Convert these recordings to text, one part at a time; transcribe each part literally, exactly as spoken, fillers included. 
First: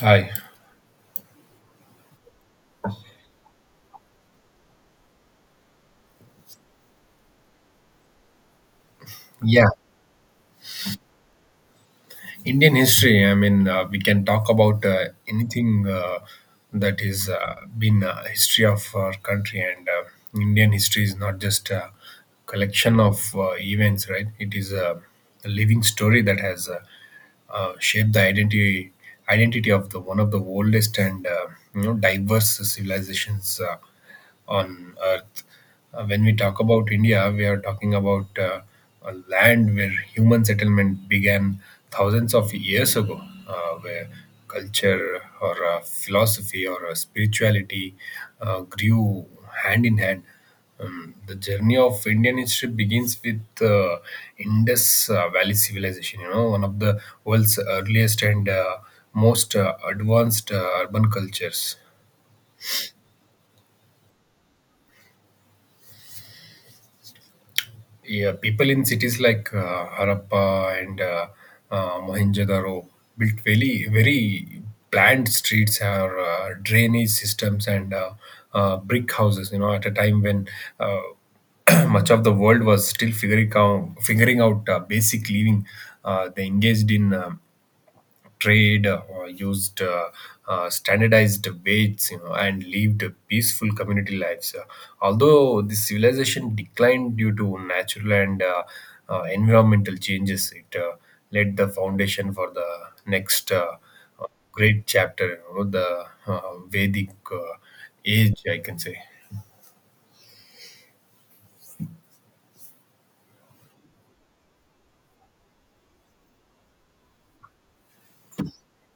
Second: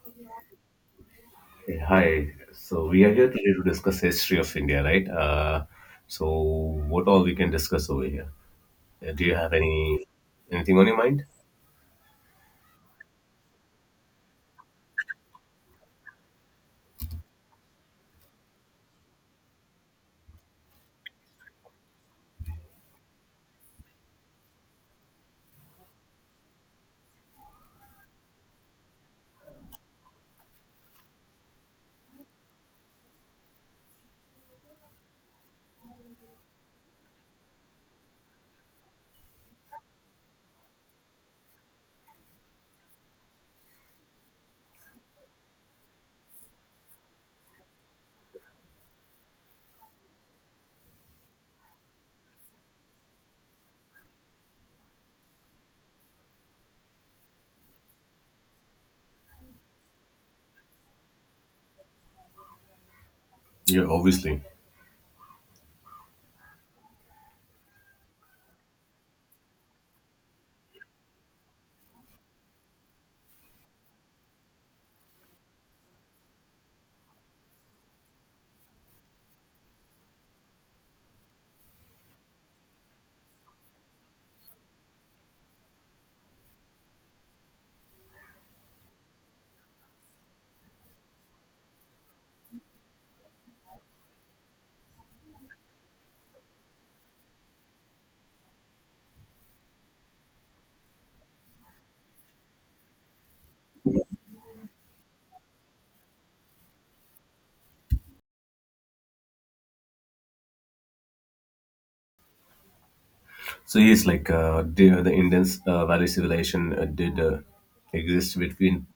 Hi. Hey, hi. So we are here today to discuss history of India, right? Uh, so what all we can discuss over here? Uh, do you have Yeah, any anything on your mind? Indian history. I mean, uh, we can talk about uh, anything uh, that is uh, been uh, history of our country, and uh, Indian history is not just a collection of uh, events, right? It is a, a living story that has uh, uh, shaped the identity identity of the one of the oldest and uh, you know diverse civilizations Uh, on earth. Uh, when we talk about India, we are talking about uh, a land where human settlement began thousands of years ago, uh, where culture or uh, philosophy or uh, spirituality uh, grew hand in hand. Um, the journey of Indian history begins with uh, Indus uh, Valley civilization. You know, one of the world's earliest and uh, most uh, advanced uh, urban cultures. Yeah, obviously. Yeah, people in cities like uh, Harappa and uh, uh, Mohenjo-daro built very, very planned streets or uh, drainage systems and uh, uh, brick houses. You know, at a time when uh, much of the world was still figuring out, figuring out uh, basic living, uh, they engaged in um trade uh, or used uh, uh, standardized weights, you know, and lived peaceful community lives. Uh, although the civilization declined due to natural and uh, uh, environmental changes, it uh, laid the foundation for the next uh, uh, great chapter, you know, the uh, vedic uh, age, I can say. So yes, like uh, the, the Indus uh, Valley civilization uh, did uh, exist between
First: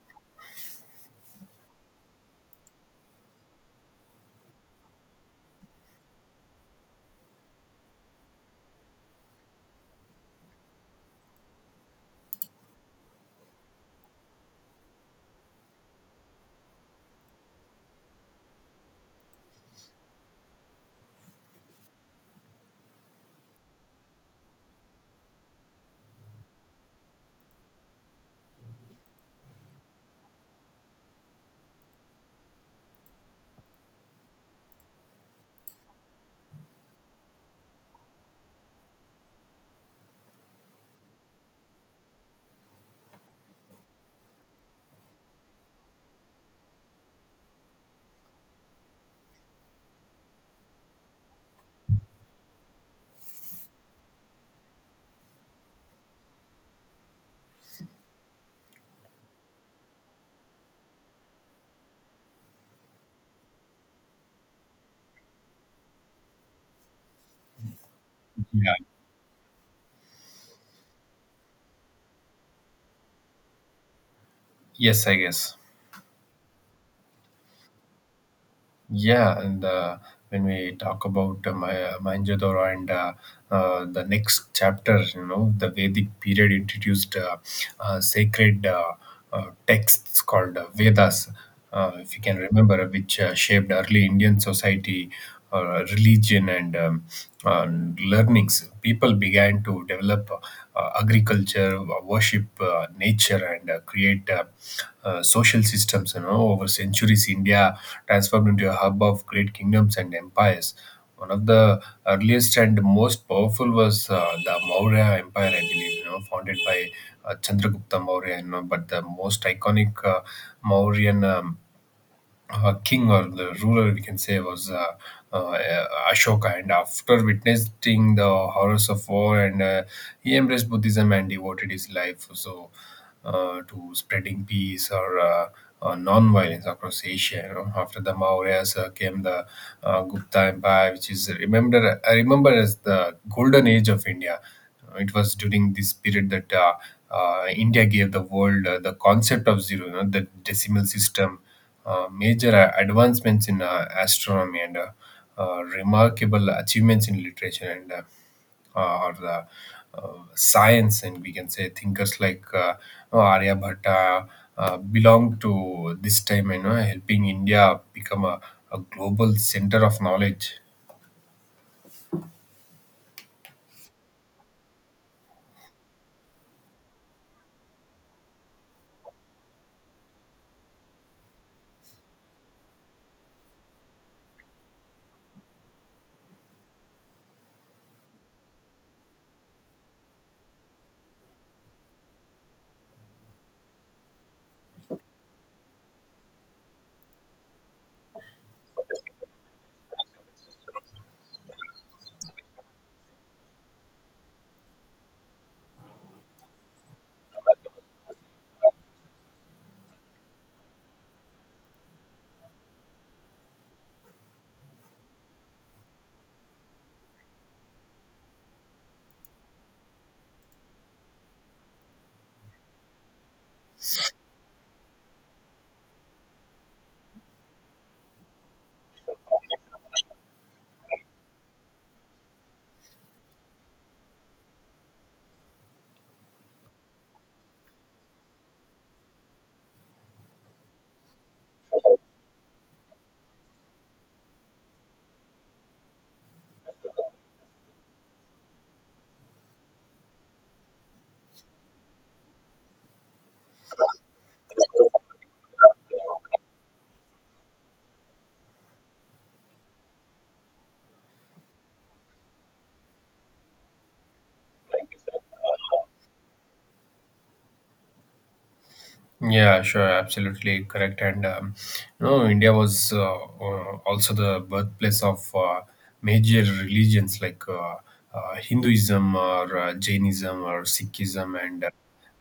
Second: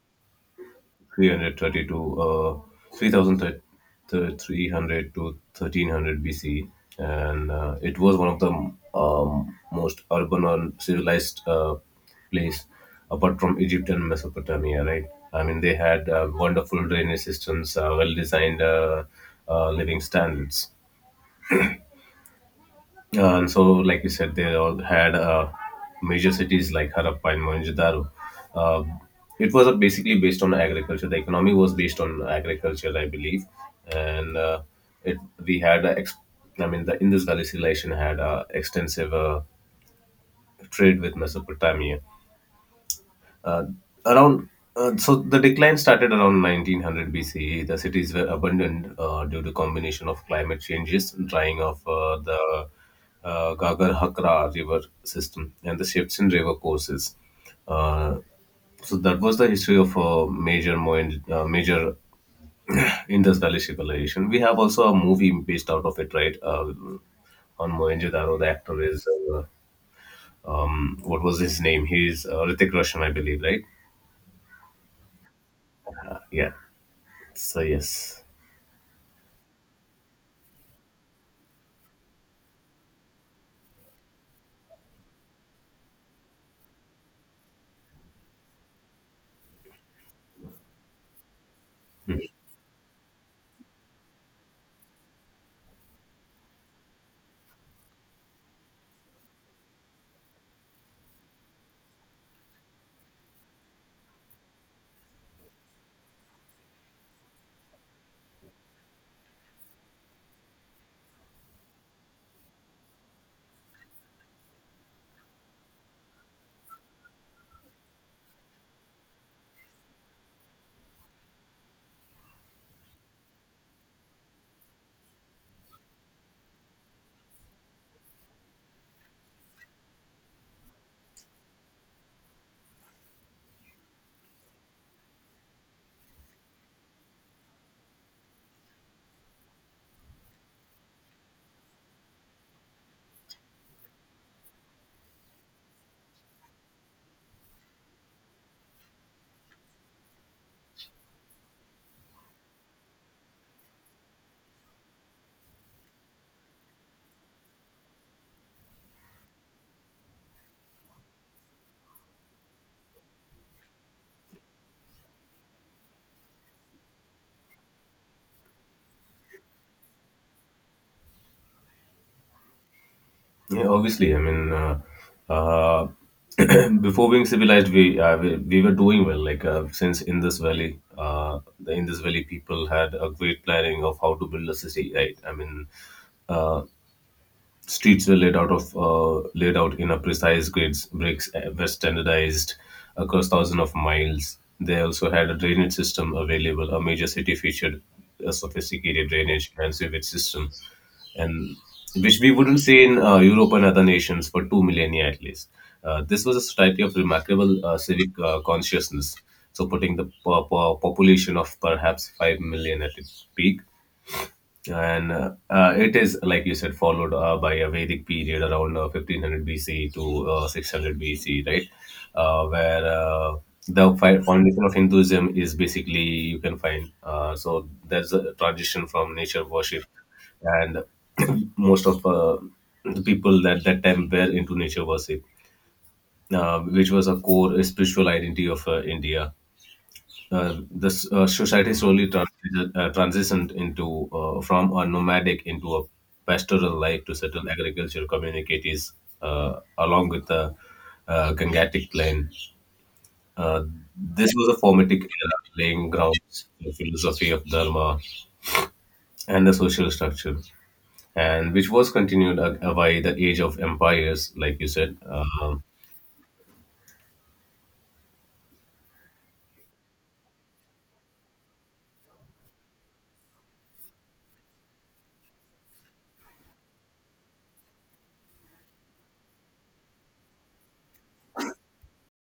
three thirty-two, uh, three thousand three hundred to thirteen hundred B C, and uh, it was one of the um, most urban or civilized uh, place apart from Egypt and Mesopotamia, right? I mean, they had uh, wonderful drainage systems, uh, well designed uh, uh, living standards. Uh, and so, like you said, they all had uh, major cities like Harappa and Mohenjo-daro. Uh, it was uh, basically based on agriculture. The economy was based on agriculture, I believe, and uh, it we had uh, ex- I mean, the Indus Valley civilization had uh, extensive uh, trade with Mesopotamia, uh, around uh, so the decline started around nineteen hundred B C E. The cities were abandoned uh, due to combination of climate changes, drying of uh, the uh, Gagar Hakra river system, and the shifts in river courses. Uh, so that was the history of a major moin- uh, major industrial civilization. We have also a movie based out of it, right? Uh, on Mohenjo-daro, the Yeah. actor is uh, um, what was his name? He's uh, Ritik Roshan, I believe, right? Yes, I guess. Yeah. So yes, Yeah, and uh, when we talk about uh, Ma- uh, Mohenjo-daro and uh, uh, the next chapter, you know, the Vedic period introduced uh, uh, sacred uh, uh, texts called uh, Vedas, uh, if you can remember, which uh, shaped early Indian society, uh, religion and um, uh, learnings. People began to develop uh, agriculture, uh, worship uh, nature, and uh, create uh, uh, social systems. You know, over centuries, India transformed into a hub of great kingdoms and empires. One of the earliest and most powerful was uh, the Maurya Empire, I believe. You know, founded by uh, Chandragupta Maurya. You know, but the most iconic uh, Mauryan Um, uh, king or the ruler, we can say, was uh, uh, Ashoka. And after witnessing the horrors of war, and uh, he embraced Buddhism and devoted his life so uh, to spreading peace or uh, uh, non-violence across Asia. You know, after the Mauryas uh, came the uh, Gupta Empire, which is remembered, I remember, as the golden age of India. Uh, It was during this period that uh, uh, India gave the world uh, the concept of zero, you know, the decimal system, uh, major a- advancements in uh, astronomy and uh, uh, remarkable achievements in literature and uh, uh, or the uh, science, and we can say thinkers like uh, Aryabhatta uh, uh, belong to this time, you know, helping India become a, a global center of knowledge. yeah, obviously. I mean, uh, uh, before being civilized, we, uh, we we were doing well. Like uh, since in this valley, uh, the Indus Valley people had a great planning of how to build a city. Right? I mean, uh, Streets were laid out of uh, laid out in a precise grids. Bricks uh, were standardized across thousands of miles. They also had a drainage system available. A major city featured a sophisticated drainage and sewage system, and which we wouldn't see in uh, Europe and other nations for two millennia at least. Uh, this was a society of remarkable uh, civic uh, consciousness, so putting the po- po- population of perhaps five million at its peak and uh, uh, it is like you said followed uh, by a vedic period around uh, fifteen hundred bc to uh, six hundred bc, right? uh, where uh, the fi- Foundation of hinduism is basically you can find uh, so there's a transition from nature worship and most of uh, the people that that time were into nature worship, uh, which was a core spiritual identity of uh, india. Uh, this uh, society slowly transi- uh, transitioned into uh, from a nomadic into a pastoral life to settle agricultural communities uh, along with the uh, Gangatic plain. Uh, this was a formative era, laying grounds for philosophy of Dharma and the social structure, and which was continued uh, by the age of empires, like you said. Uh, Yeah, sure, absolutely correct. And um, you know, India was uh, uh, also the birthplace of uh, major religions like uh, uh, Hinduism or uh, Jainism or Sikhism, and uh,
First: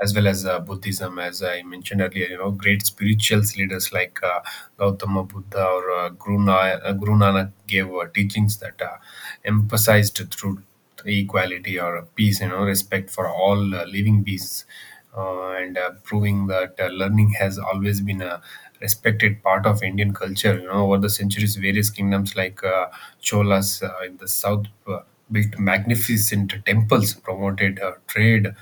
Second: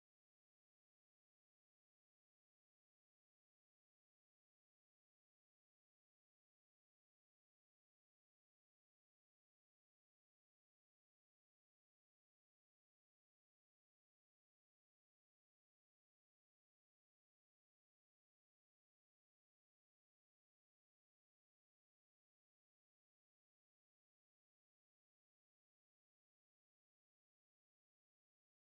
as well as uh, Buddhism, as I mentioned earlier. You know, great spiritual leaders like uh, Gautama Buddha or uh, Guru, Na- uh, Guru Nanak gave uh, teachings that uh, emphasized truth, equality or peace, you know, respect for all uh, living beings, uh, and uh, proving that uh, learning has always been a respected part of Indian culture. You know, over the centuries, various kingdoms like uh, Cholas uh, in the south uh, built magnificent temples, promoted uh, trade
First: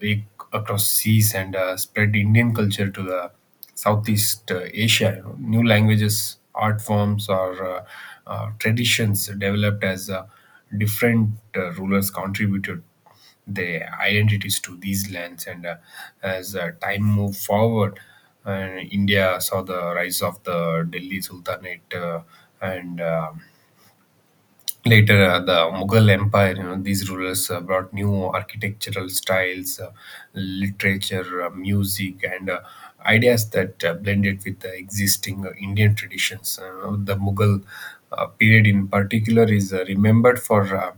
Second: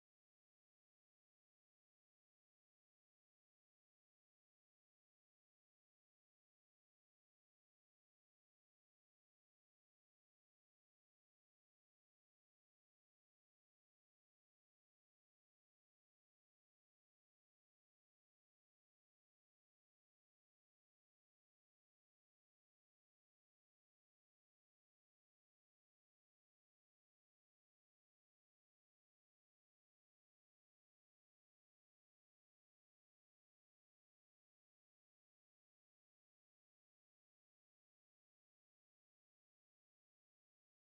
ac- across seas, and uh, spread Indian culture to the Southeast uh, Asia. New languages, art forms, or uh, uh, traditions developed as uh, different uh, rulers contributed their identities to these lands. And uh, as uh, time moved forward, uh, India saw the rise of the Delhi Sultanate uh, and uh, later, uh, the Mughal Empire. You know, these rulers uh, brought new architectural styles, uh, literature, uh, music, and uh, ideas that uh, blended with the existing uh, Indian traditions. Uh, the Mughal uh, period, in particular, is uh, remembered for uh,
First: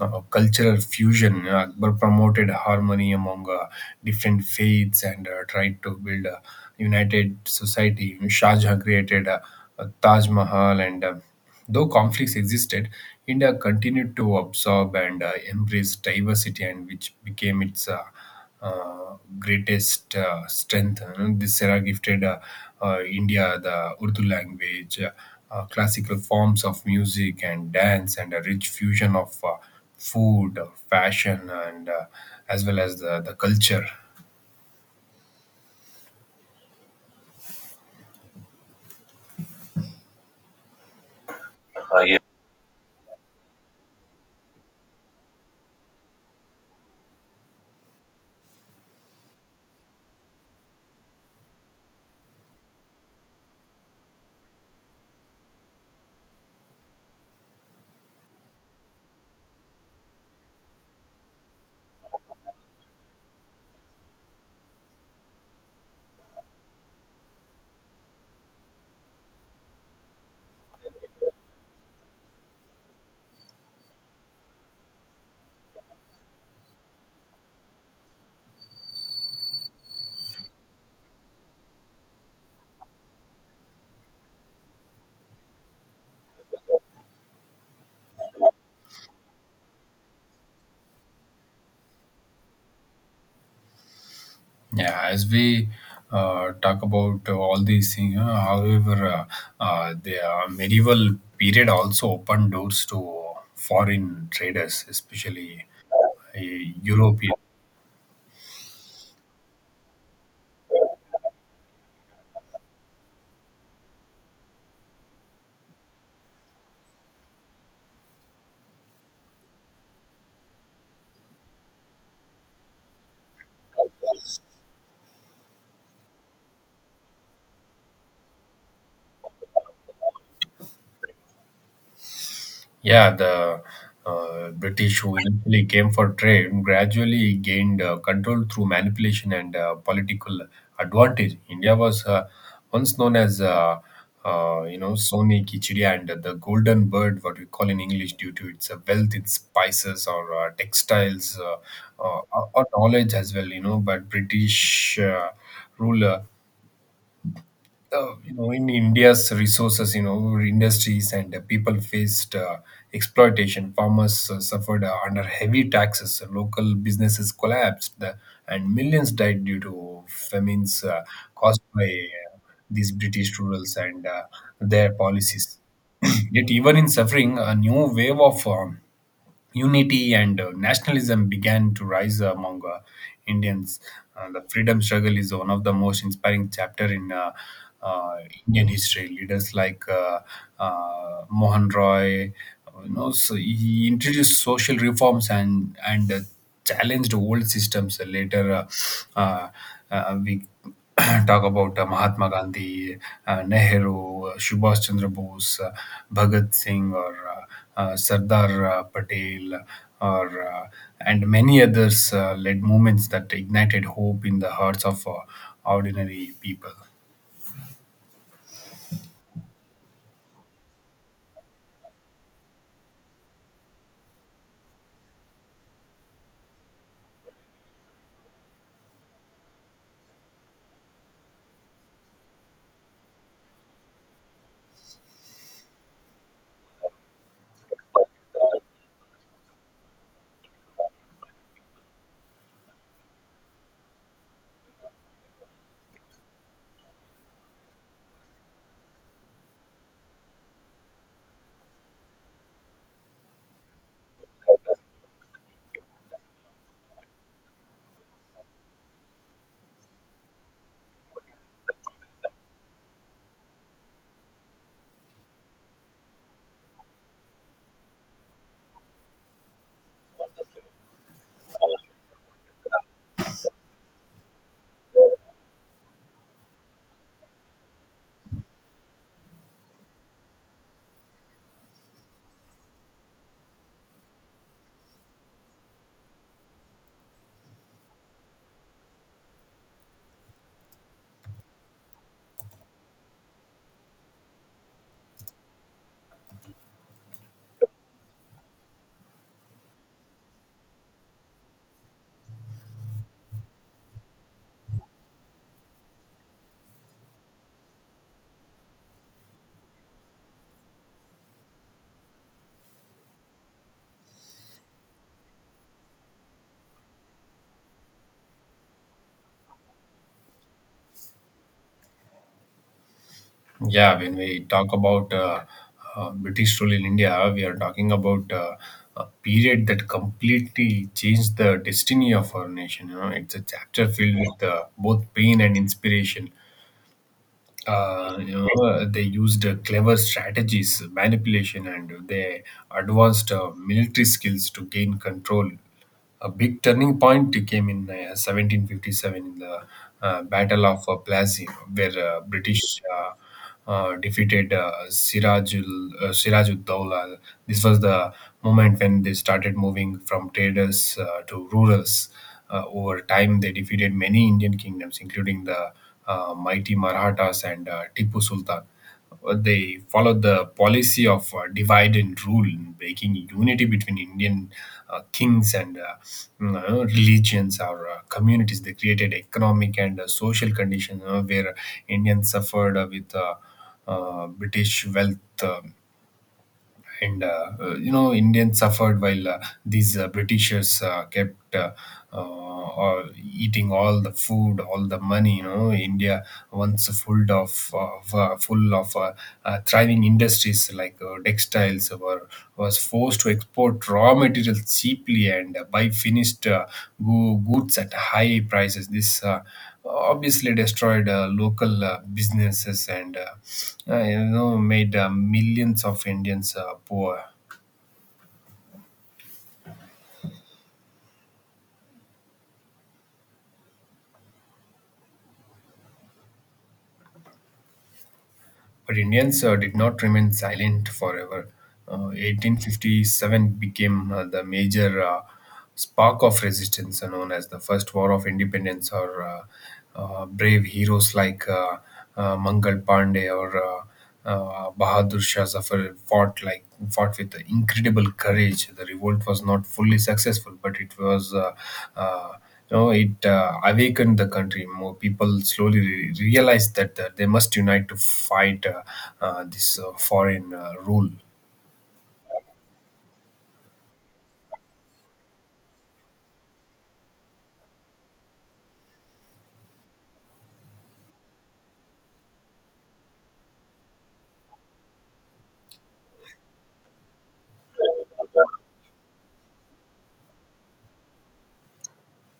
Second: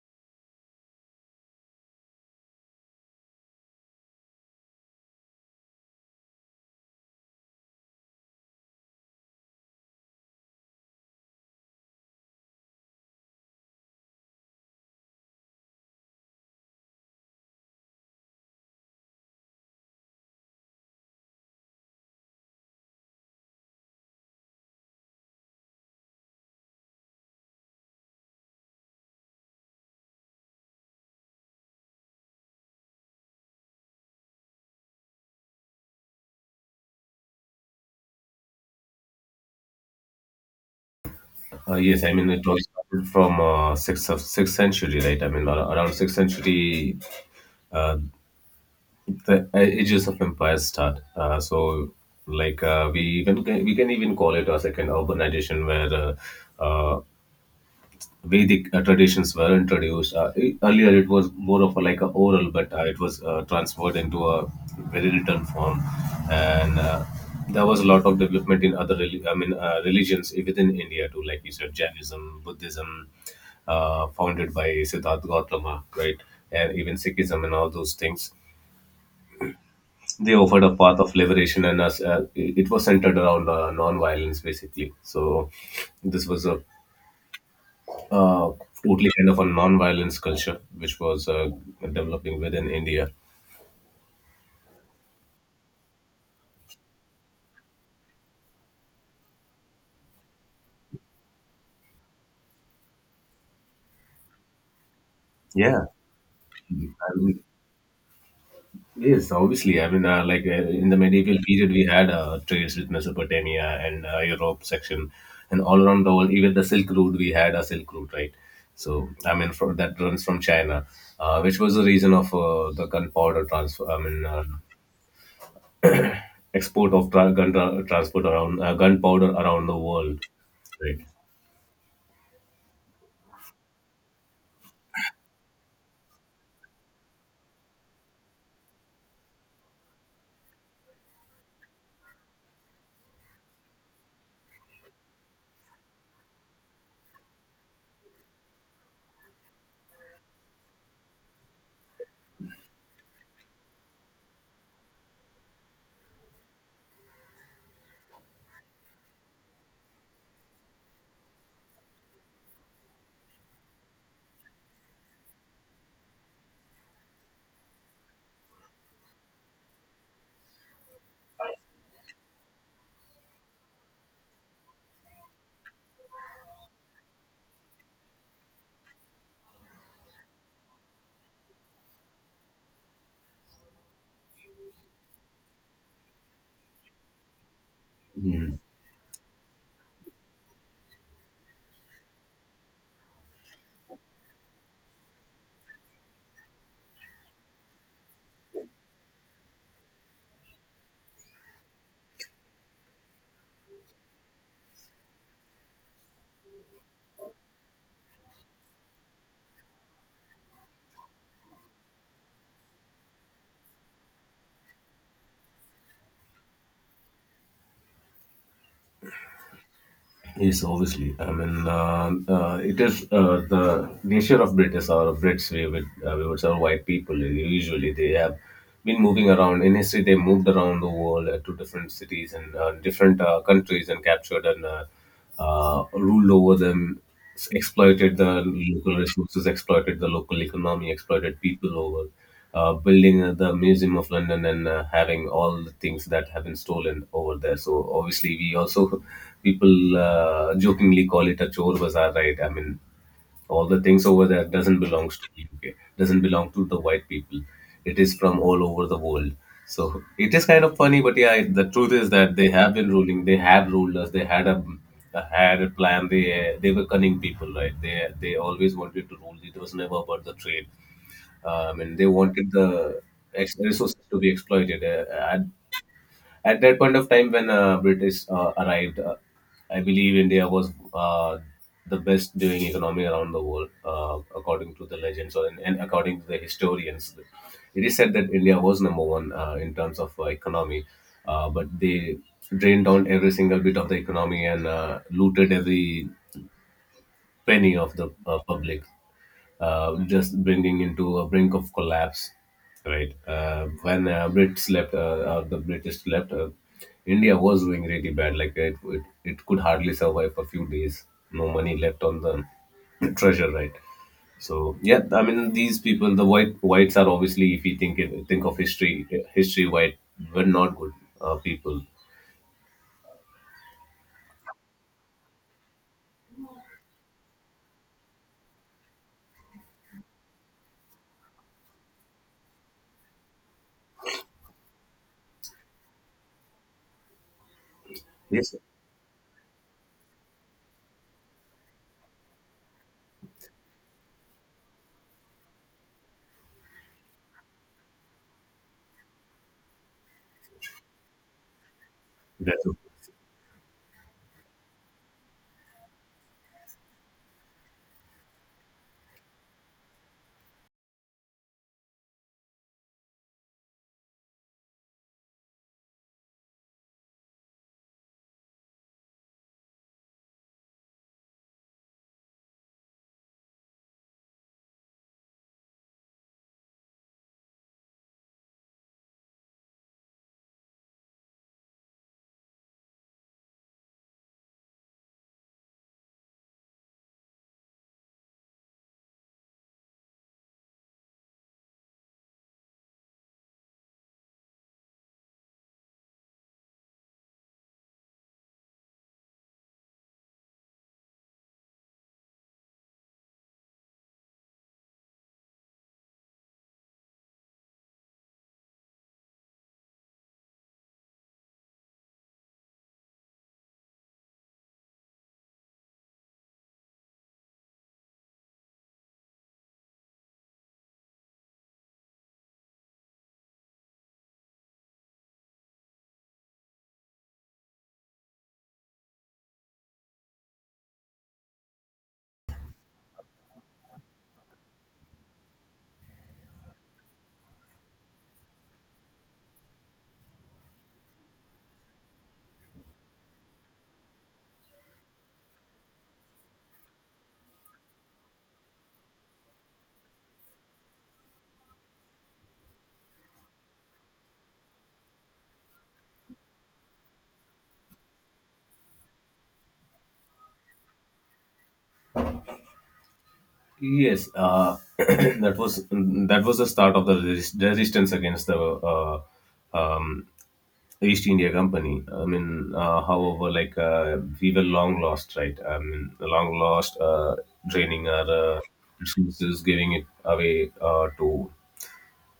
uh, cultural fusion. Uh, Akbar promoted harmony among uh, different faiths and uh, tried to build a united society. Shah Jahan created uh, uh, Taj Mahal, and uh, though conflicts existed, India continued to absorb and uh, embrace diversity, and which became its uh, uh, greatest uh, strength. And this era gifted uh, uh, India the Urdu language, uh, uh, classical forms of music and dance, and a rich fusion of uh, food, uh, fashion, and uh, as well as the, the culture. Uh, Uh, yes, I Yeah. mean it was started from uh, sixth of- sixth century, right? I mean ar- around sixth century. Uh, the ages of empires start. Uh, so, like uh, we even can, we can even call it as like an urbanization where uh, uh, Vedic uh, traditions were introduced. Uh, e- earlier, it was more of a, like a oral, but uh, it was uh, transferred into a very written form, and uh, there was a lot of development in other reli- I mean uh, religions within India too, like you said, Jainism, Buddhism, uh, founded by Siddharth Gautama, right? And even Sikhism and all those things, they offered a path of liberation and us uh, it it was centered around uh, non-violence basically. So this was a uh, totally kind of a non-violence culture which was uh, developing within india. Yeah, as we uh, talk about uh, all these things, uh, however, uh, uh, the uh, medieval period also opened doors to foreign traders, especially Yeah, uh, I European. mean, yes obviously. I mean uh, like uh, in the medieval period we had uh, trades with mesopotamia and uh, europe section and all around the world, even the silk route. We had a silk route, right? So i mean from that runs from china, uh, which was the reason of uh, the gunpowder transfer. I mean uh, export of tra- gun tra- transport around uh, gunpowder around the world. Right. Yeah, the uh, British, who initially came for trade, gradually gained uh, control through manipulation and uh, political advantage. India was uh, once known as, uh, uh, you know, Sone Kichdi and the Golden Bird, what we call in English, due to its uh, wealth in spices or uh, textiles uh, uh, or or knowledge as well, you know. But British uh, rule uh, uh, you know, in India's resources, you know, industries and uh, people faced uh, exploitation. Farmers uh, suffered uh, under heavy taxes. Local businesses collapsed, uh, and millions died due to famines uh, caused by uh, these British rulers and uh, their policies. Yet, even in suffering, a new wave of um, unity and uh, nationalism began to rise among uh, Indians. Uh, the freedom struggle is one of the most inspiring chapter in uh, uh, Mm. Indian history. Leaders like uh, uh, Mohan Roy, you know, so he introduced social reforms and and uh, challenged old systems. Later, uh, uh, uh, we talk about uh, Mahatma Gandhi, uh, Nehru, uh, Subhash Chandra Bose, uh, Bhagat Singh, or uh, uh, Sardar uh, Patel, or uh, and many others uh, led movements that ignited hope in the hearts of uh, ordinary people. Yes, obviously. I mean, uh, uh, it is uh, the nature of British or Brits. We would uh, we would say white people. Usually, they have been moving around. In history, they moved around the world uh, to different cities and uh, different uh, countries and captured and uh, uh, ruled over them, exploited the local resources, exploited the local economy, exploited people over uh, building uh, the Museum of London and uh, having all the things that have been stolen over there. So obviously, we also people uh, jokingly call it a chore bazaar, right? I mean, all the things over there doesn't belong to the U K, doesn't belong to the white people. It is from all over the world. So it is kind of funny, but yeah, it- the truth is that they have been ruling. They have ruled us. They had a, had a plan. They they were cunning people, right? They they always wanted to rule. It was never about the trade. Um, and they wanted the ex- resources to be exploited. Uh, at that point of time, when uh, British uh, arrived, uh, I believe India was uh, the best doing economy around the world, uh, according to the legends or, and according to the historians. It is said that India was number one uh, in terms of uh, economy, uh, but they drained down every single bit of the economy and uh, looted every penny of the uh, public, uh, just bringing into a brink of collapse, right? Uh, when uh, Brits left, uh, or the British left, uh, India was doing really bad. Like it, it, it could hardly survive a few days. No money left on the treasure, right? So yeah, I mean these people, the white whites are obviously, if you think it, think of history, history white were not good uh, people. Yeah, when we talk about uh, uh, British rule in India, we are talking about uh, a period that completely changed the destiny of our nation. You know, it's a chapter filled with uh, both pain and inspiration. Uh, you know, Yes, sir. uh, they used uh, clever strategies, manipulation, and they advanced uh, military skills to gain control. A big turning point came in uh, seventeen fifty-seven in the uh, Battle of uh, Plassey, where uh, British That's okay. uh, uh, defeated uh, Sirajul uh, Sirajuddaula. This was the moment when they started moving from traders uh, to rurals. Uh, over time, they defeated many Indian kingdoms, including the uh, mighty Marathas and uh, Tipu Sultan. Uh, they followed the policy of uh, divide and rule, breaking unity between Indian uh, kings and uh, you know, religions or uh, communities. They created economic and uh, social conditions, you know, where Indians suffered uh, with uh, uh, British wealth. Uh, and uh, uh, you know, Indians suffered while uh, these uh, Britishers uh, kept uh, uh, all- eating all the food, all the money. You know, India once full of, of uh, full of uh, uh, thriving industries like uh, textiles, or were was forced to export raw materials cheaply and uh, buy finished uh, go- goods at high prices. This uh, obviously destroyed uh, local uh, businesses and uh, uh, you know, made uh, millions of Indians uh, poor. But Indians uh, did not remain silent forever. Uh, eighteen fifty-seven became uh, the major uh, spark of resistance, uh, known as the First War of Independence, or uh, uh, brave heroes like uh, uh, Mangal Pandey or uh, uh, Bahadur Shah Zafar fought like fought with incredible courage. The revolt was not fully successful, but it was. Uh, uh, you know, it uh, awakened the country. More people slowly re- realized that uh, they must unite to fight uh, uh, this uh, foreign uh, rule. Yes, uh, that was that was the start of the resist- resistance against the uh, um, East India Company. I mean, uh, however, like uh, we were long lost, right? I mean, long lost, uh, draining our uh, resources, giving it away uh, to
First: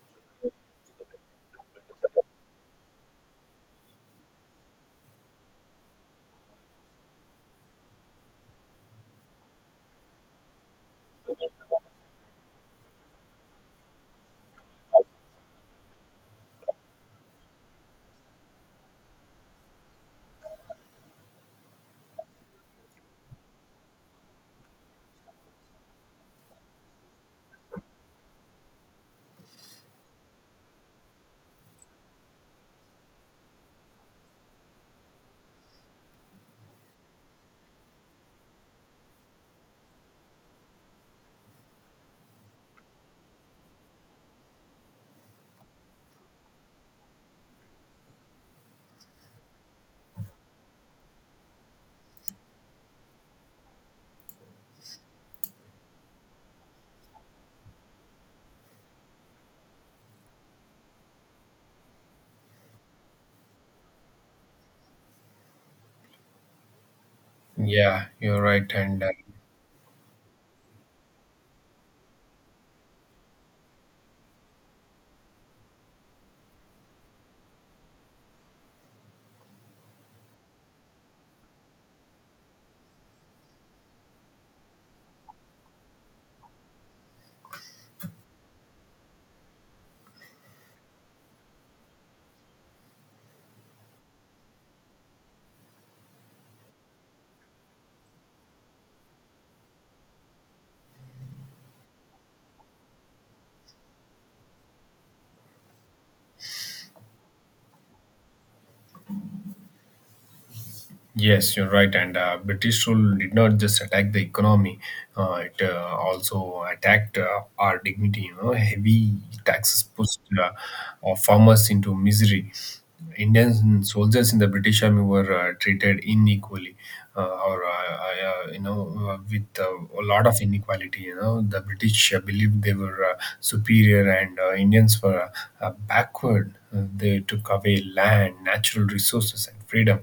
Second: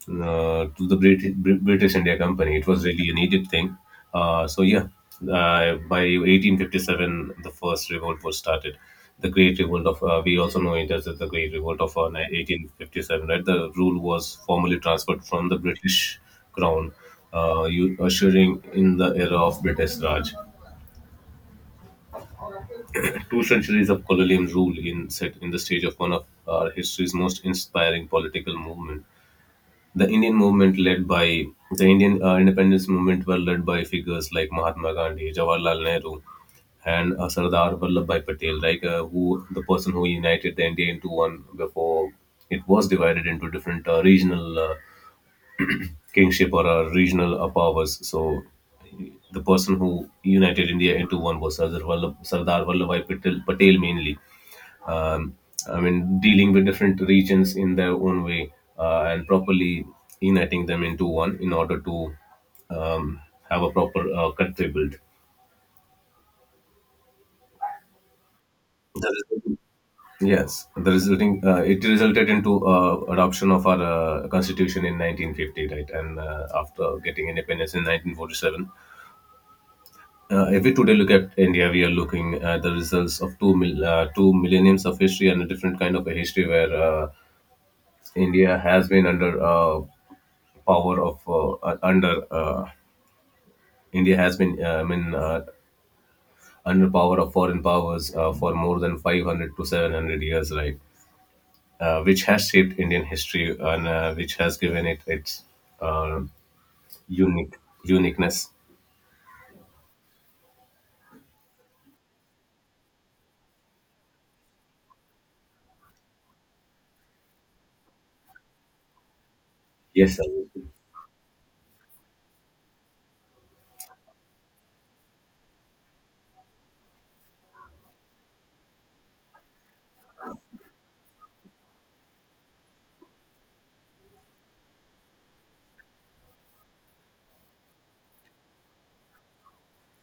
uh, to the British, British India Company. It was really an Egypt thing. Uh, so yeah, uh, by eighteen fifty-seven, the first revolt was started. The Great Revolt of uh, we also know it as the Great Revolt of uh, eighteen fifty-seven. Right, the rule was formally transferred from the British Crown. Uh, you ushering in the era of British Raj. Two centuries of colonial rule in set in the stage of one of our history's most inspiring political movement. The Indian movement led by the Indian uh, independence movement were led by figures like Mahatma Gandhi, Jawaharlal Nehru, and uh, Sardar Vallabhbhai Patel, like uh, who the person who united the India into one before it was divided into different uh, regional uh, kingship or uh, regional uh, powers. So the person who united India into one was Sardar Vallabh- Sardar Vallabhbhai Patel, Patel mainly, um, I mean, dealing with different regions in their own way uh, and properly uniting them into one in order to um, have a proper uh, country build. Yeah, you're right, and uh, The result- Yes, the resulting uh, it resulted into uh, adoption of our uh, constitution in nineteen fifty, right? And uh, after getting independence in nineteen forty-seven, uh, if we today look at India, we are looking at the results of two mil- uh, two millenniums of history and a different kind of a history where uh, India has been under uh, power of uh, uh, under uh, India has been uh, I mean uh, under power of foreign powers uh, for more than five hundred to seven hundred years, right? Uh, which has shaped Indian history and uh, which has given it its uh, unique uniqueness. Yes, you're right. And uh, British rule did not just attack the economy; uh, it uh, also attacked uh, our dignity. You know, heavy taxes Yes, pushed sir. uh, uh, farmers into misery. Indian soldiers in the British army were uh, treated unequally, uh, or uh, uh, you know, uh, with uh, a lot of inequality. You know, the British uh, believed they were uh, superior, and uh, Indians were uh, uh, backward. Uh, they took away land, natural resources, and freedom.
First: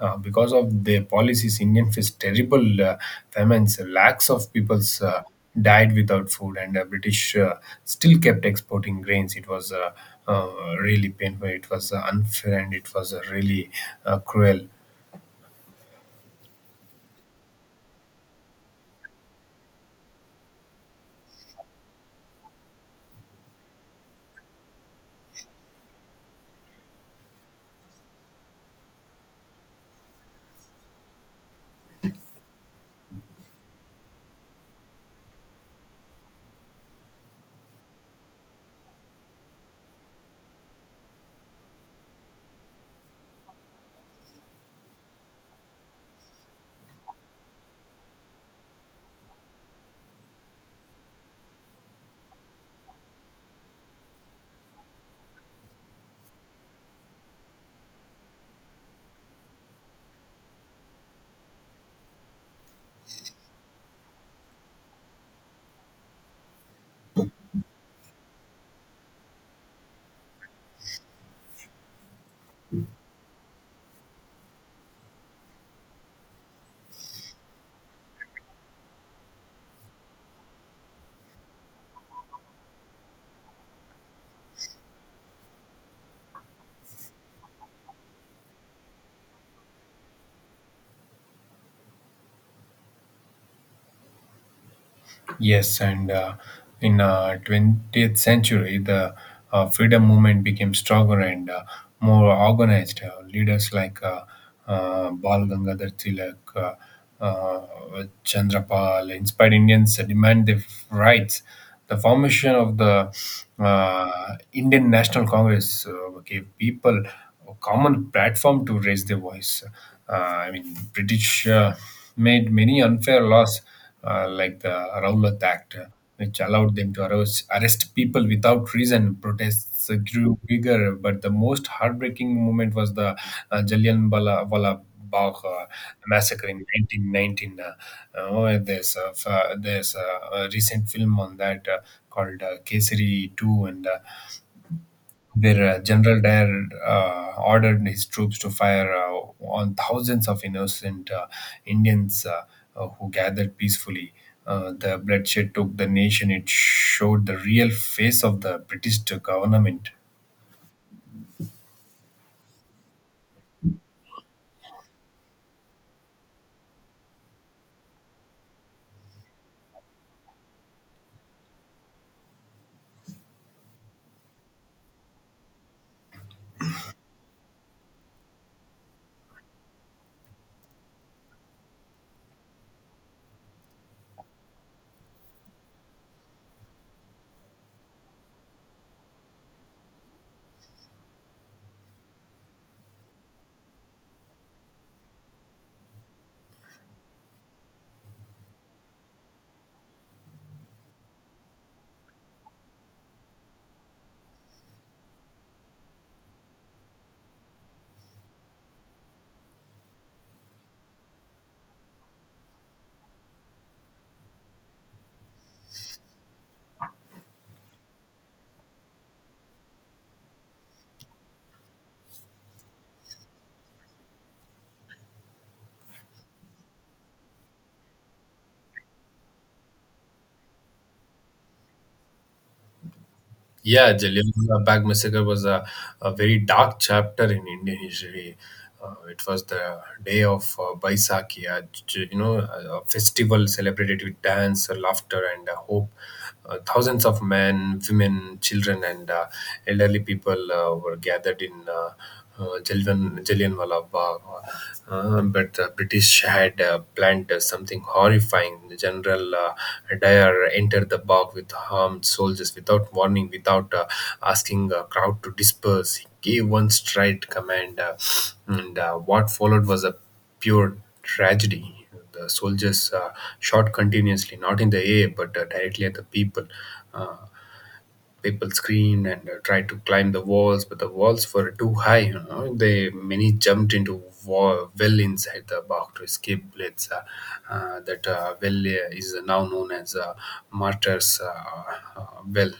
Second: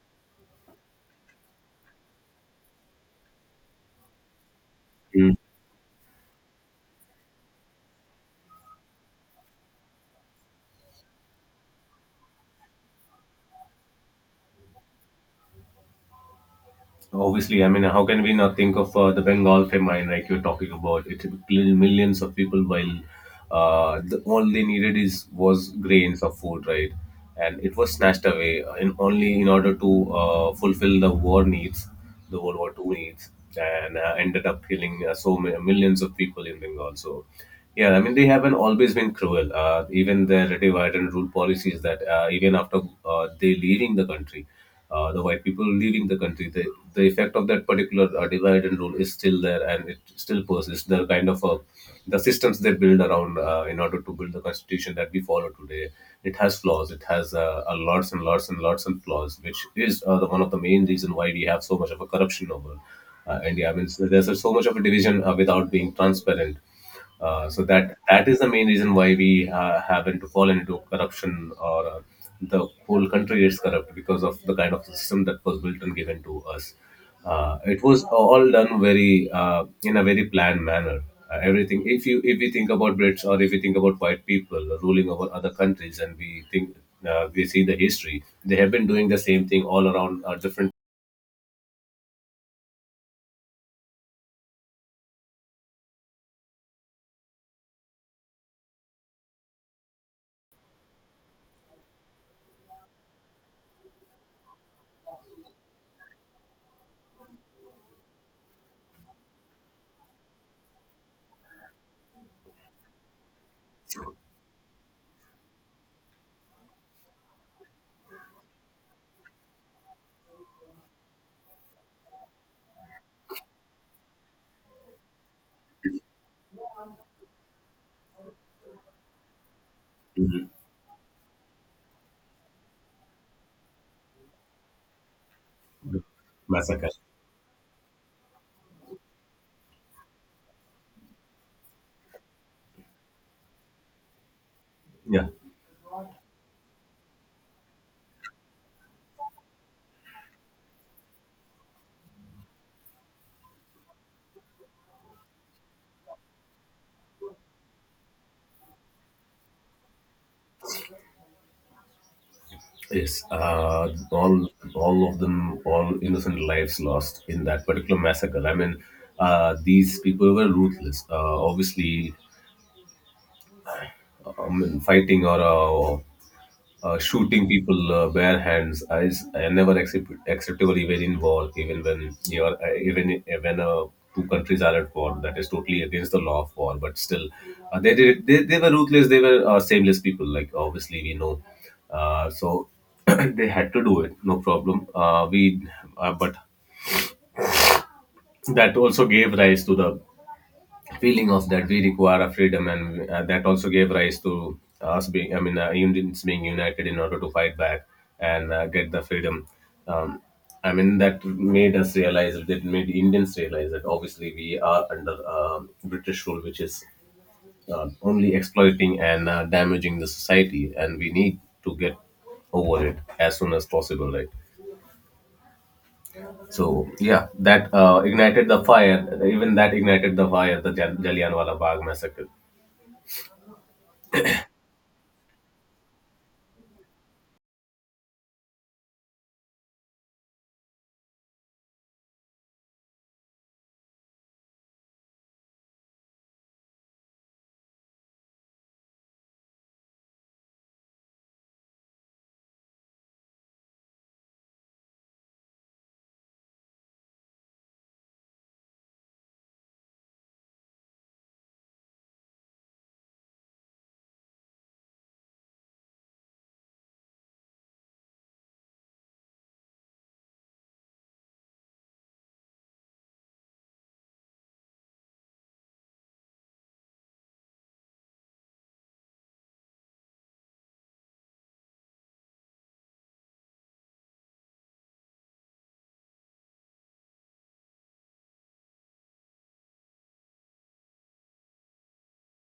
Uh, because of their policies, Indian faced terrible uh, famines. Lakhs of peoples uh, Mm. died without food, and uh, British uh, still kept exporting grains. It was uh, uh, really painful. It was uh, unfair, and it was uh, really uh, cruel. Obviously, I mean, how can we not think of uh, the Bengal famine, like you're talking about? It killed millions of people while uh, the, all they needed is was grains of food, right? And it was snatched away in only in order to uh, fulfill the war needs, the World War Two needs, and uh, ended up killing uh, so many, millions of people in Bengal. So, yeah, I mean, they haven't always been cruel. Uh, even their divide and rule policies that uh, even after uh, they leaving the country, uh, the white people leaving the country, the, the effect of that particular uh, divide and rule is still still there and it still persists. The kind of uh, the systems they build around uh, in order to build the constitution that we follow today, it has flaws. It has uh, a lots and lots and lots and flaws, which is uh, the one of the main reason why we have so much of a corruption over uh, India. I mean, so there's so much of a division uh, without being transparent. Uh, so that that is the main reason why we uh, happen to fall into corruption or uh, the whole country is corrupt because of the kind of system that was built and given to us. Uh, it was all done very uh, in a very planned manner. Uh, everything. If you if we think about Brits, or if we think about white people ruling over other countries, and we think uh, we see the history, they have been doing the same thing all around uh, different. Yes, and uh, in uh, twentieth century, the uh, freedom movement became stronger and uh, more organized. Uh, leaders like uh, uh, Bal Gangadhar Tilak, uh, uh, Chandrapal inspired Indians to demand their rights. The formation of the uh, Indian National Congress uh, gave people a common platform to raise their voice. Uh, I mean, British uh, made many unfair laws uh, like the Rowlatt Act, uh, which allowed them to arrest, arrest people without reason. Protests uh, grew Mhm. bigger, but the most heartbreaking moment was the uh, Jallianwala Bagh uh, massacre in Massacre. nineteen nineteen. Uh, oh, there's a, f- uh, there's a, a recent film on that uh, called uh, Kesari two, and uh, Yeah. where uh, General Dyer uh, ordered his troops to fire uh, on thousands of innocent uh, Indians uh, uh, who gathered peacefully. Uh, the bloodshed took the nation. It showed the real face of the British government. Yes, uh, all all of them, all innocent lives lost in that particular massacre. I mean, uh, these people were ruthless. Uh, obviously, um, in fighting or uh, uh, shooting people uh, bare hands is uh, never accept- acceptable even in war, even when you are uh, even i- when uh, two countries are at war. That is totally against the law of war, but still uh, they, did they they were ruthless. They were uh, shameless people, like obviously we know uh, So they had to do it, no problem uh, we uh, But that also gave rise to the feeling of that we require a freedom, and uh, that also gave rise to us being, i mean uh, Indians being united in order to fight back and uh, get the freedom. um, I mean, that made us realize, that made Indians realize that obviously we are under um British rule, which is uh, only exploiting and uh, damaging the society, and we need to get over it as soon as possible, right? So yeah, that uh, ignited the fire. Even that ignited the fire, the Jal- jallianwala Bagh massacre. Yeah, Jallianwala Bagh massacre was a, a very dark chapter in Indian history. Uh, it was the day of uh, Baisakhi, a, j- you know, a a festival celebrated with dance, laughter, and uh, hope. Uh, thousands of men, women, children, and uh, elderly people uh, were gathered in. Uh, uh, Jalwan, Jallianwala Bagh. Uh, uh, but the British had uh, planned uh, something horrifying. General uh, Dyer entered the bog with armed soldiers without warning, without uh, asking a crowd to disperse. He gave one straight command, uh, and uh, what followed was a pure tragedy. The soldiers uh, shot continuously, not in the air, but uh, directly at the people. Uh, People screamed and uh, tried to climb the walls, but the walls were too high. You know, they many jumped into wall, well inside the box to escape bullets. Uh, uh, that uh, well uh, is now known as uh, Martyrs uh, uh, Well.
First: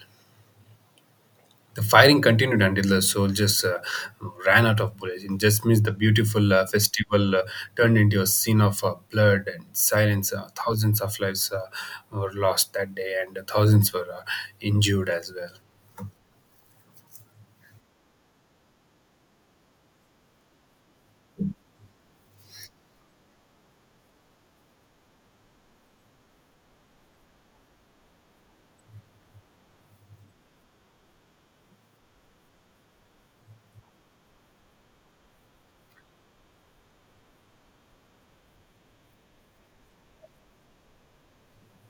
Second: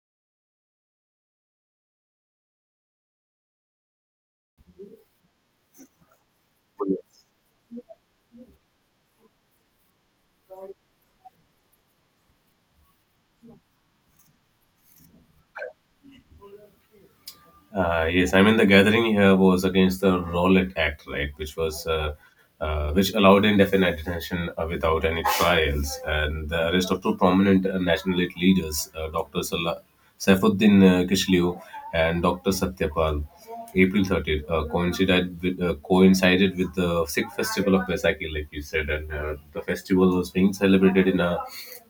The firing continued until the soldiers uh, ran out of bullets. In just means the beautiful uh, festival uh, turned into a scene of uh, blood and silence. Uh, thousands of lives uh, were lost that day, and thousands were uh, injured as well. Uh, yes, I mean, the gathering here was against the Rowlatt Act, right, which was uh, uh, which allowed indefinite detention uh, without any trials, and the arrest of two prominent uh, nationalist leaders, uh, Doctor Sala- Saifuddin uh, Kishliu and Doctor Satyapal. April thirtieth uh, coincided with, uh, coincided with the Sikh festival of Baisakhi, like you said, and uh, the festival was being celebrated in a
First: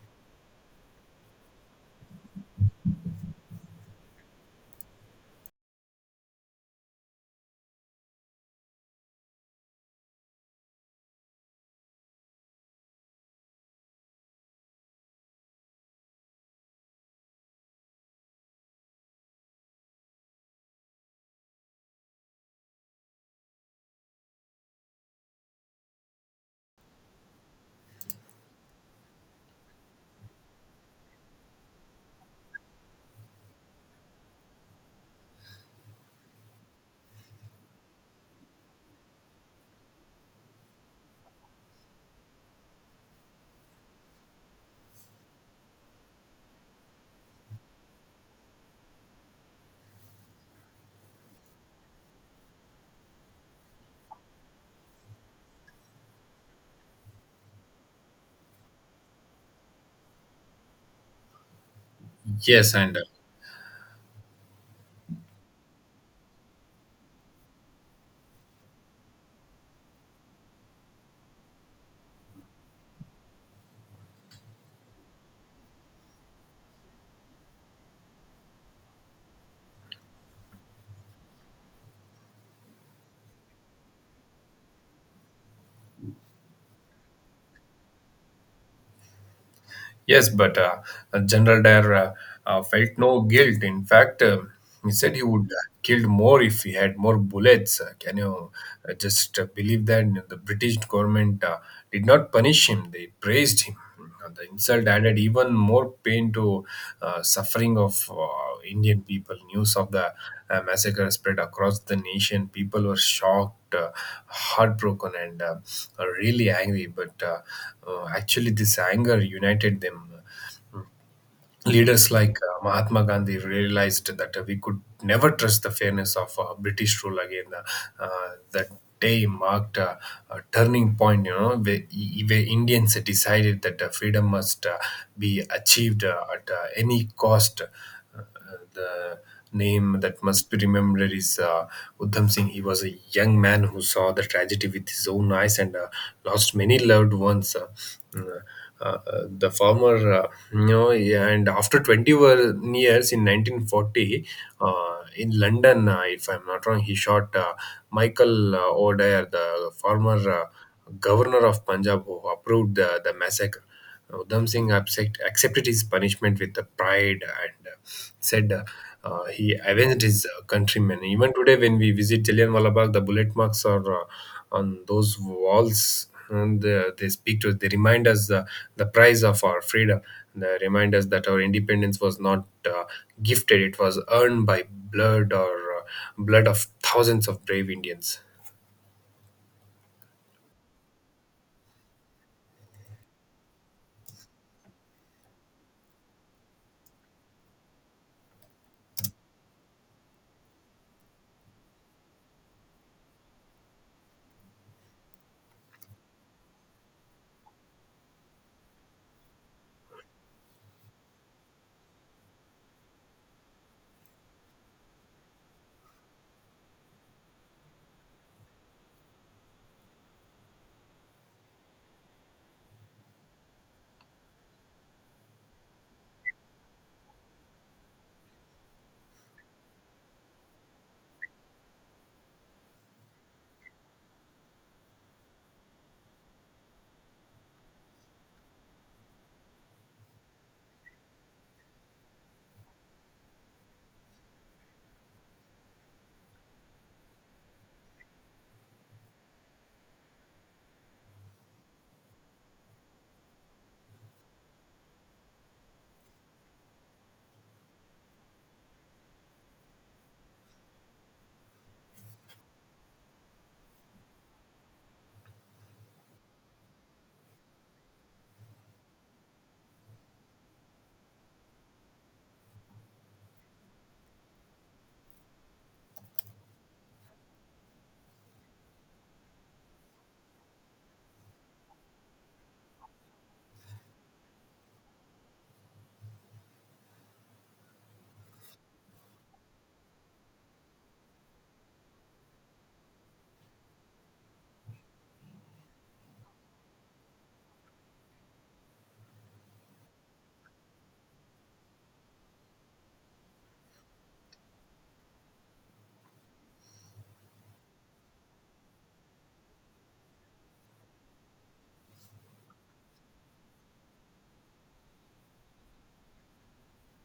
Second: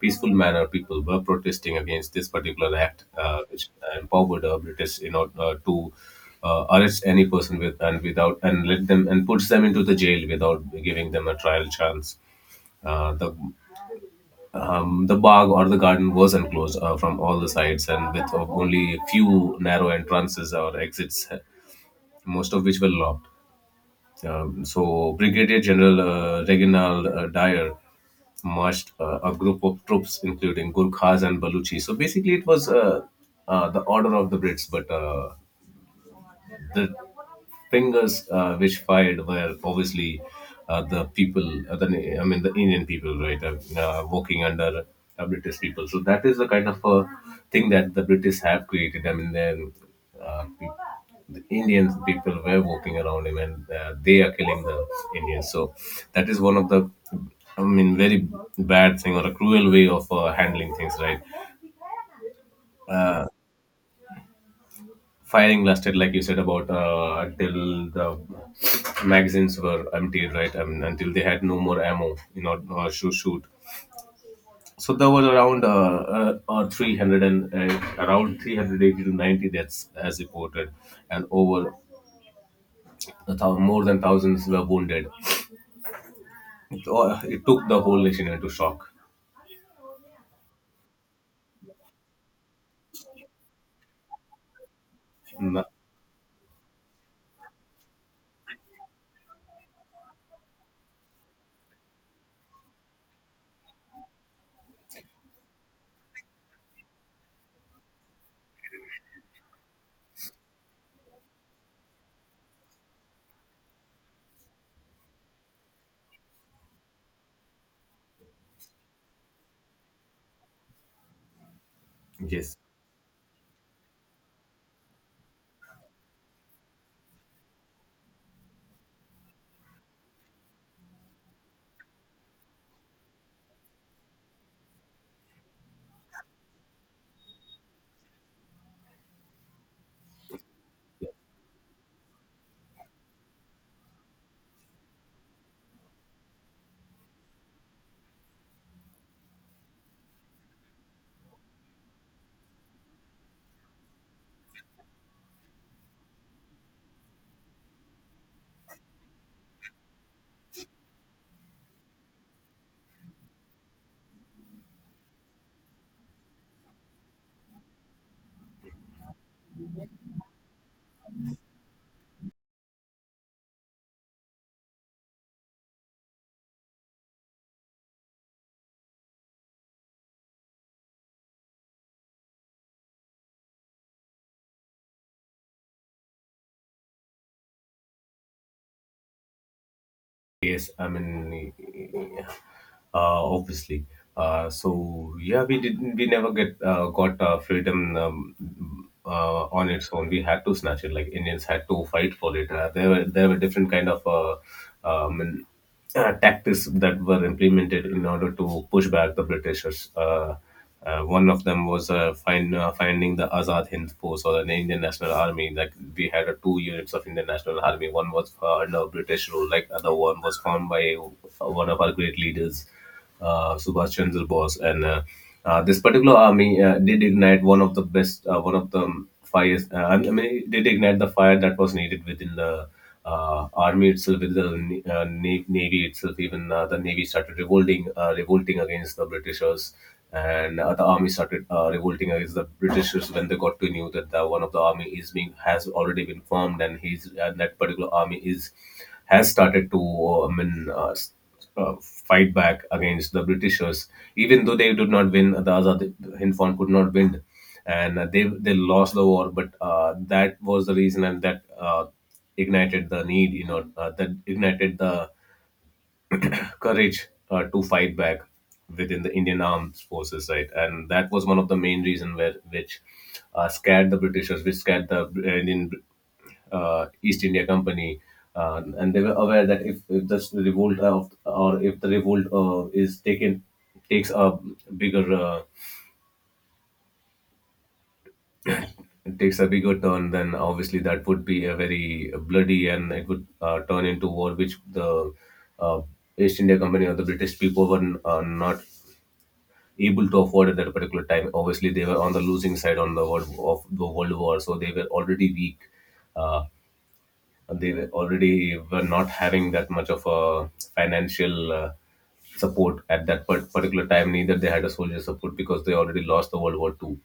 peaceful manner. People were protesting against this particular act, uh, which empowered uh, British, you know, uh, to uh, arrest any person with and without, and let them and puts them into the jail without giving them a trial chance. Uh, the um, the bog or the garden was enclosed uh, from all the sides and with only a few narrow entrances or exits, most of which were lobbed. Um, so Brigadier General uh, Reginald uh, Dyer marched uh, a group of troops, including Gurkhas and Baluchi. So basically, it was uh, uh, the order of the Brits, but uh, the fingers uh, which fired were obviously uh, the people, uh, the, I mean, the Indian people, right, uh, uh, working under uh, British people. So that is the kind of uh, thing that the British have created. I mean, then uh, pe- the Indian people were walking around him, and uh, they are killing the Indians. So that is one of the, I mean, very bad thing or a cruel way of uh, handling things, right? Yes, and uh, Uh, Firing lasted, like you said, about uh, until the magazines were emptied, right? I mean, until they had no more ammo You know, uh, to shoot. So there was around uh, uh, uh, three hundred and uh, around three hundred eighty to ninety deaths as reported, and over a thou- more than thousands were wounded. It, uh, it took the whole nation into shock. Yes, but uh, General Dare uh, uh, felt no guilt. In fact, uh, he said he would Na- have killed more if he had more bullets. Uh, can you uh, just uh, believe that? You know, the British government uh, did not punish him? They praised him. Uh, The insult added even more pain to uh, suffering of uh, Indian people. News of the uh, massacre spread across the nation. People were shocked, uh, heartbroken, and uh, really angry. But uh, uh, Actually, this anger united them. Leaders like yes. uh, Mahatma Gandhi realized that uh, we could never trust the fairness of uh, British rule again. Uh, uh, that day marked uh, a turning point, you know, where, where Indians decided that uh, freedom must uh, be achieved uh, at uh, any cost. The name that must be remembered is uh, Udham Singh. He was a young man who saw the tragedy with his own eyes and uh, lost many loved ones. Uh, mm, uh, uh, the former, uh, you know, yeah, and after twenty were- years in nineteen forty uh, in London, uh, if I'm not wrong, he shot uh, Michael uh, O'Dare, the former uh, governor of Punjab, who approved the, the massacre. Uh, Udham Singh accept, accepted his punishment with the pride and uh, said uh, uh, he avenged his uh, countrymen. Even today, when we visit Jallianwala Bagh, the bullet marks are uh, on those walls. And uh, they speak to us. They remind us uh, the price of our freedom. They remind us that our independence was not uh, gifted; it was earned by blood or uh, blood of thousands of brave Indians. Yes, I mean, uh, obviously. Uh, so yeah, we didn't. We never get uh, got uh, freedom um, uh, on its own. We had to snatch it. Like Indians had to fight for it. Uh, there were there were different kind of uh, um, uh, tactics that were implemented in order to push back the Britishers. Uh, uh, one of them was uh, find, uh, finding the Azad Hind Force or the Indian National Army. Like we had uh, two units of Indian National Army. One was uh, under British rule, like other one was formed by one of our great leaders uh, Subhash Chandra Bose, and uh, uh, this particular army uh, did ignite one of the best, uh, one of the um, fires. Uh, I mean, it did ignite the fire that was needed within the uh, army itself, within the uh, na- navy itself. Even uh, the navy started revolting, uh, revolting against the Britishers, and uh, the army started uh, revolting against the Britishers when they got to knew that the, one of the army is being has already been formed, and he's and that particular army is has started to uh, I mean. Uh, uh, fight back against the Britishers, even though they did not win. The Azad Hind Fort could not win, and uh, they they lost the war. But uh, that was the reason, and that uh, ignited the need. You know, uh, that ignited the courage uh, to fight back within the Indian armed forces, right? And that was one of the main reason where which uh, scared the Britishers, which scared the uh, Indian uh, East India Company, uh, and they were aware that if, if this revolt of, or if the revolt uh, is taken takes a bigger uh, it takes a bigger turn, then obviously that would be a very bloody and it would uh, turn into war, which the uh, East India Company or the British people were uh, not able to afford at that particular time. Obviously, they were on the losing side on the world of the World War, so they were already weak. Uh, they were already were not having that much of a financial uh, support at that par- particular time. Neither they had a soldier support because they already lost the World War Two.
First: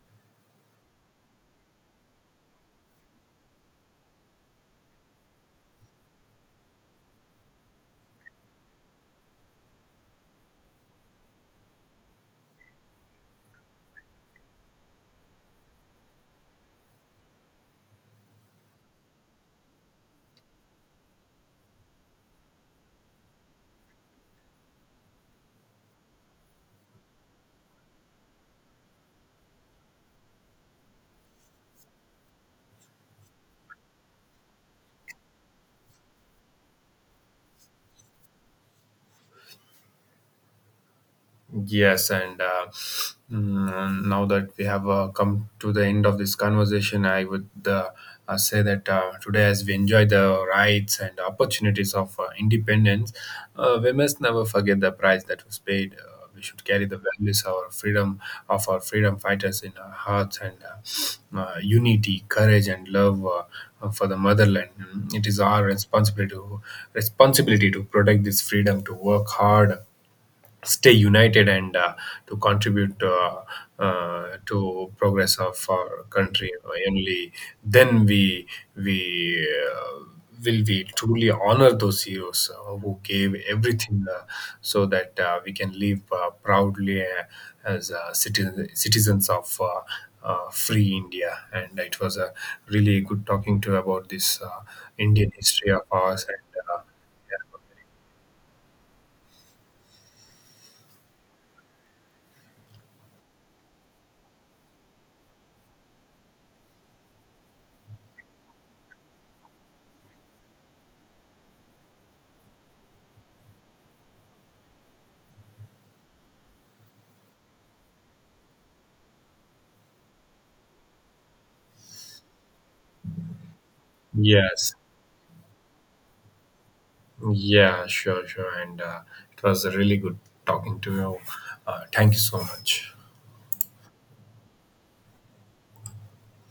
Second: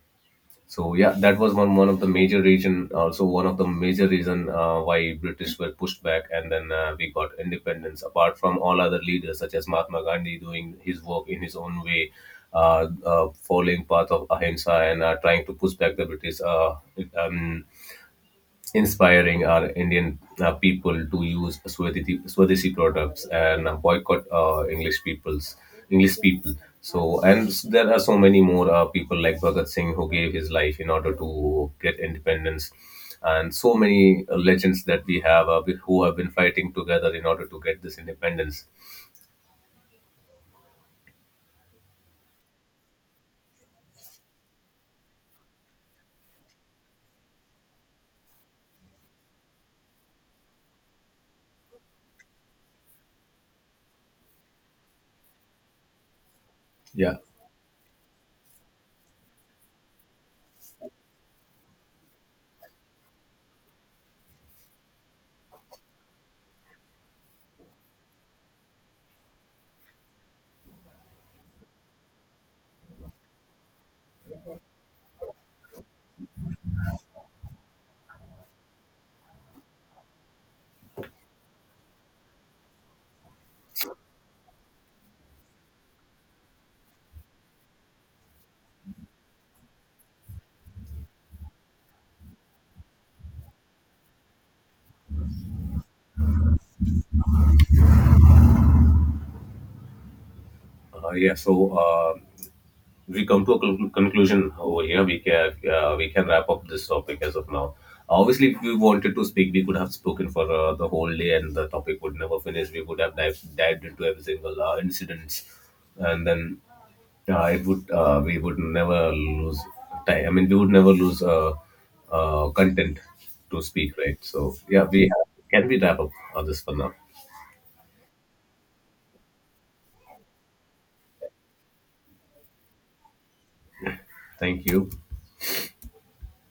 So yeah, that was one one of the major reason, also one of the major reason uh, why British were pushed back, and then uh, we got independence. Apart from all other leaders such as Mahatma Gandhi doing his work in his own way, uh, uh, following path of ahimsa and uh, trying to push back the British uh, um, inspiring our Indian uh, people to use Swadeshi, Swadeshi products and uh, boycott uh, English people's English people. So, and s- there are so many more uh, people like Bhagat Singh who gave his life in order to get independence, and so many uh, legends that we have uh, who have been fighting together in order to get this independence. Yes, and uh, mm, Now that we have uh, come to the end of this conversation, I would uh, uh, say that uh, today, as we enjoy the rights and opportunities of uh, independence, uh, we must never forget the price that was paid. Uh, we should carry the Yeah, values of our freedom of our freedom fighters in our hearts and uh, uh, unity, courage, and love uh, uh, for the motherland. Mm, It is our responsibility to, responsibility to protect this freedom, to work hard, stay united, and uh, to contribute uh, uh, to progress of our country. Only then we we uh, will we truly honor those heroes uh, who gave everything uh, so that uh, we can live uh, proudly uh, as uh, citizen, citizens of uh, uh, free India. And it was a really good talking to you about this uh, Indian history of ours. and uh, uh, yeah. So. Uh, we come to a con- conclusion over here. We can uh, we can wrap up this topic as of now. Obviously, if we wanted to speak, we could have spoken for uh, the whole day, and the topic would never finish. We would have dived, dived into every single uh, incidents, and then uh, it would uh, we would never lose time. I mean, we would never lose uh, uh, content to speak, right? yeah. So yes yeah, we have, can we wrap up on this for now. Yeah, sure, sure. And uh, it was really good talking to you. Uh, thank you so much. Thank you.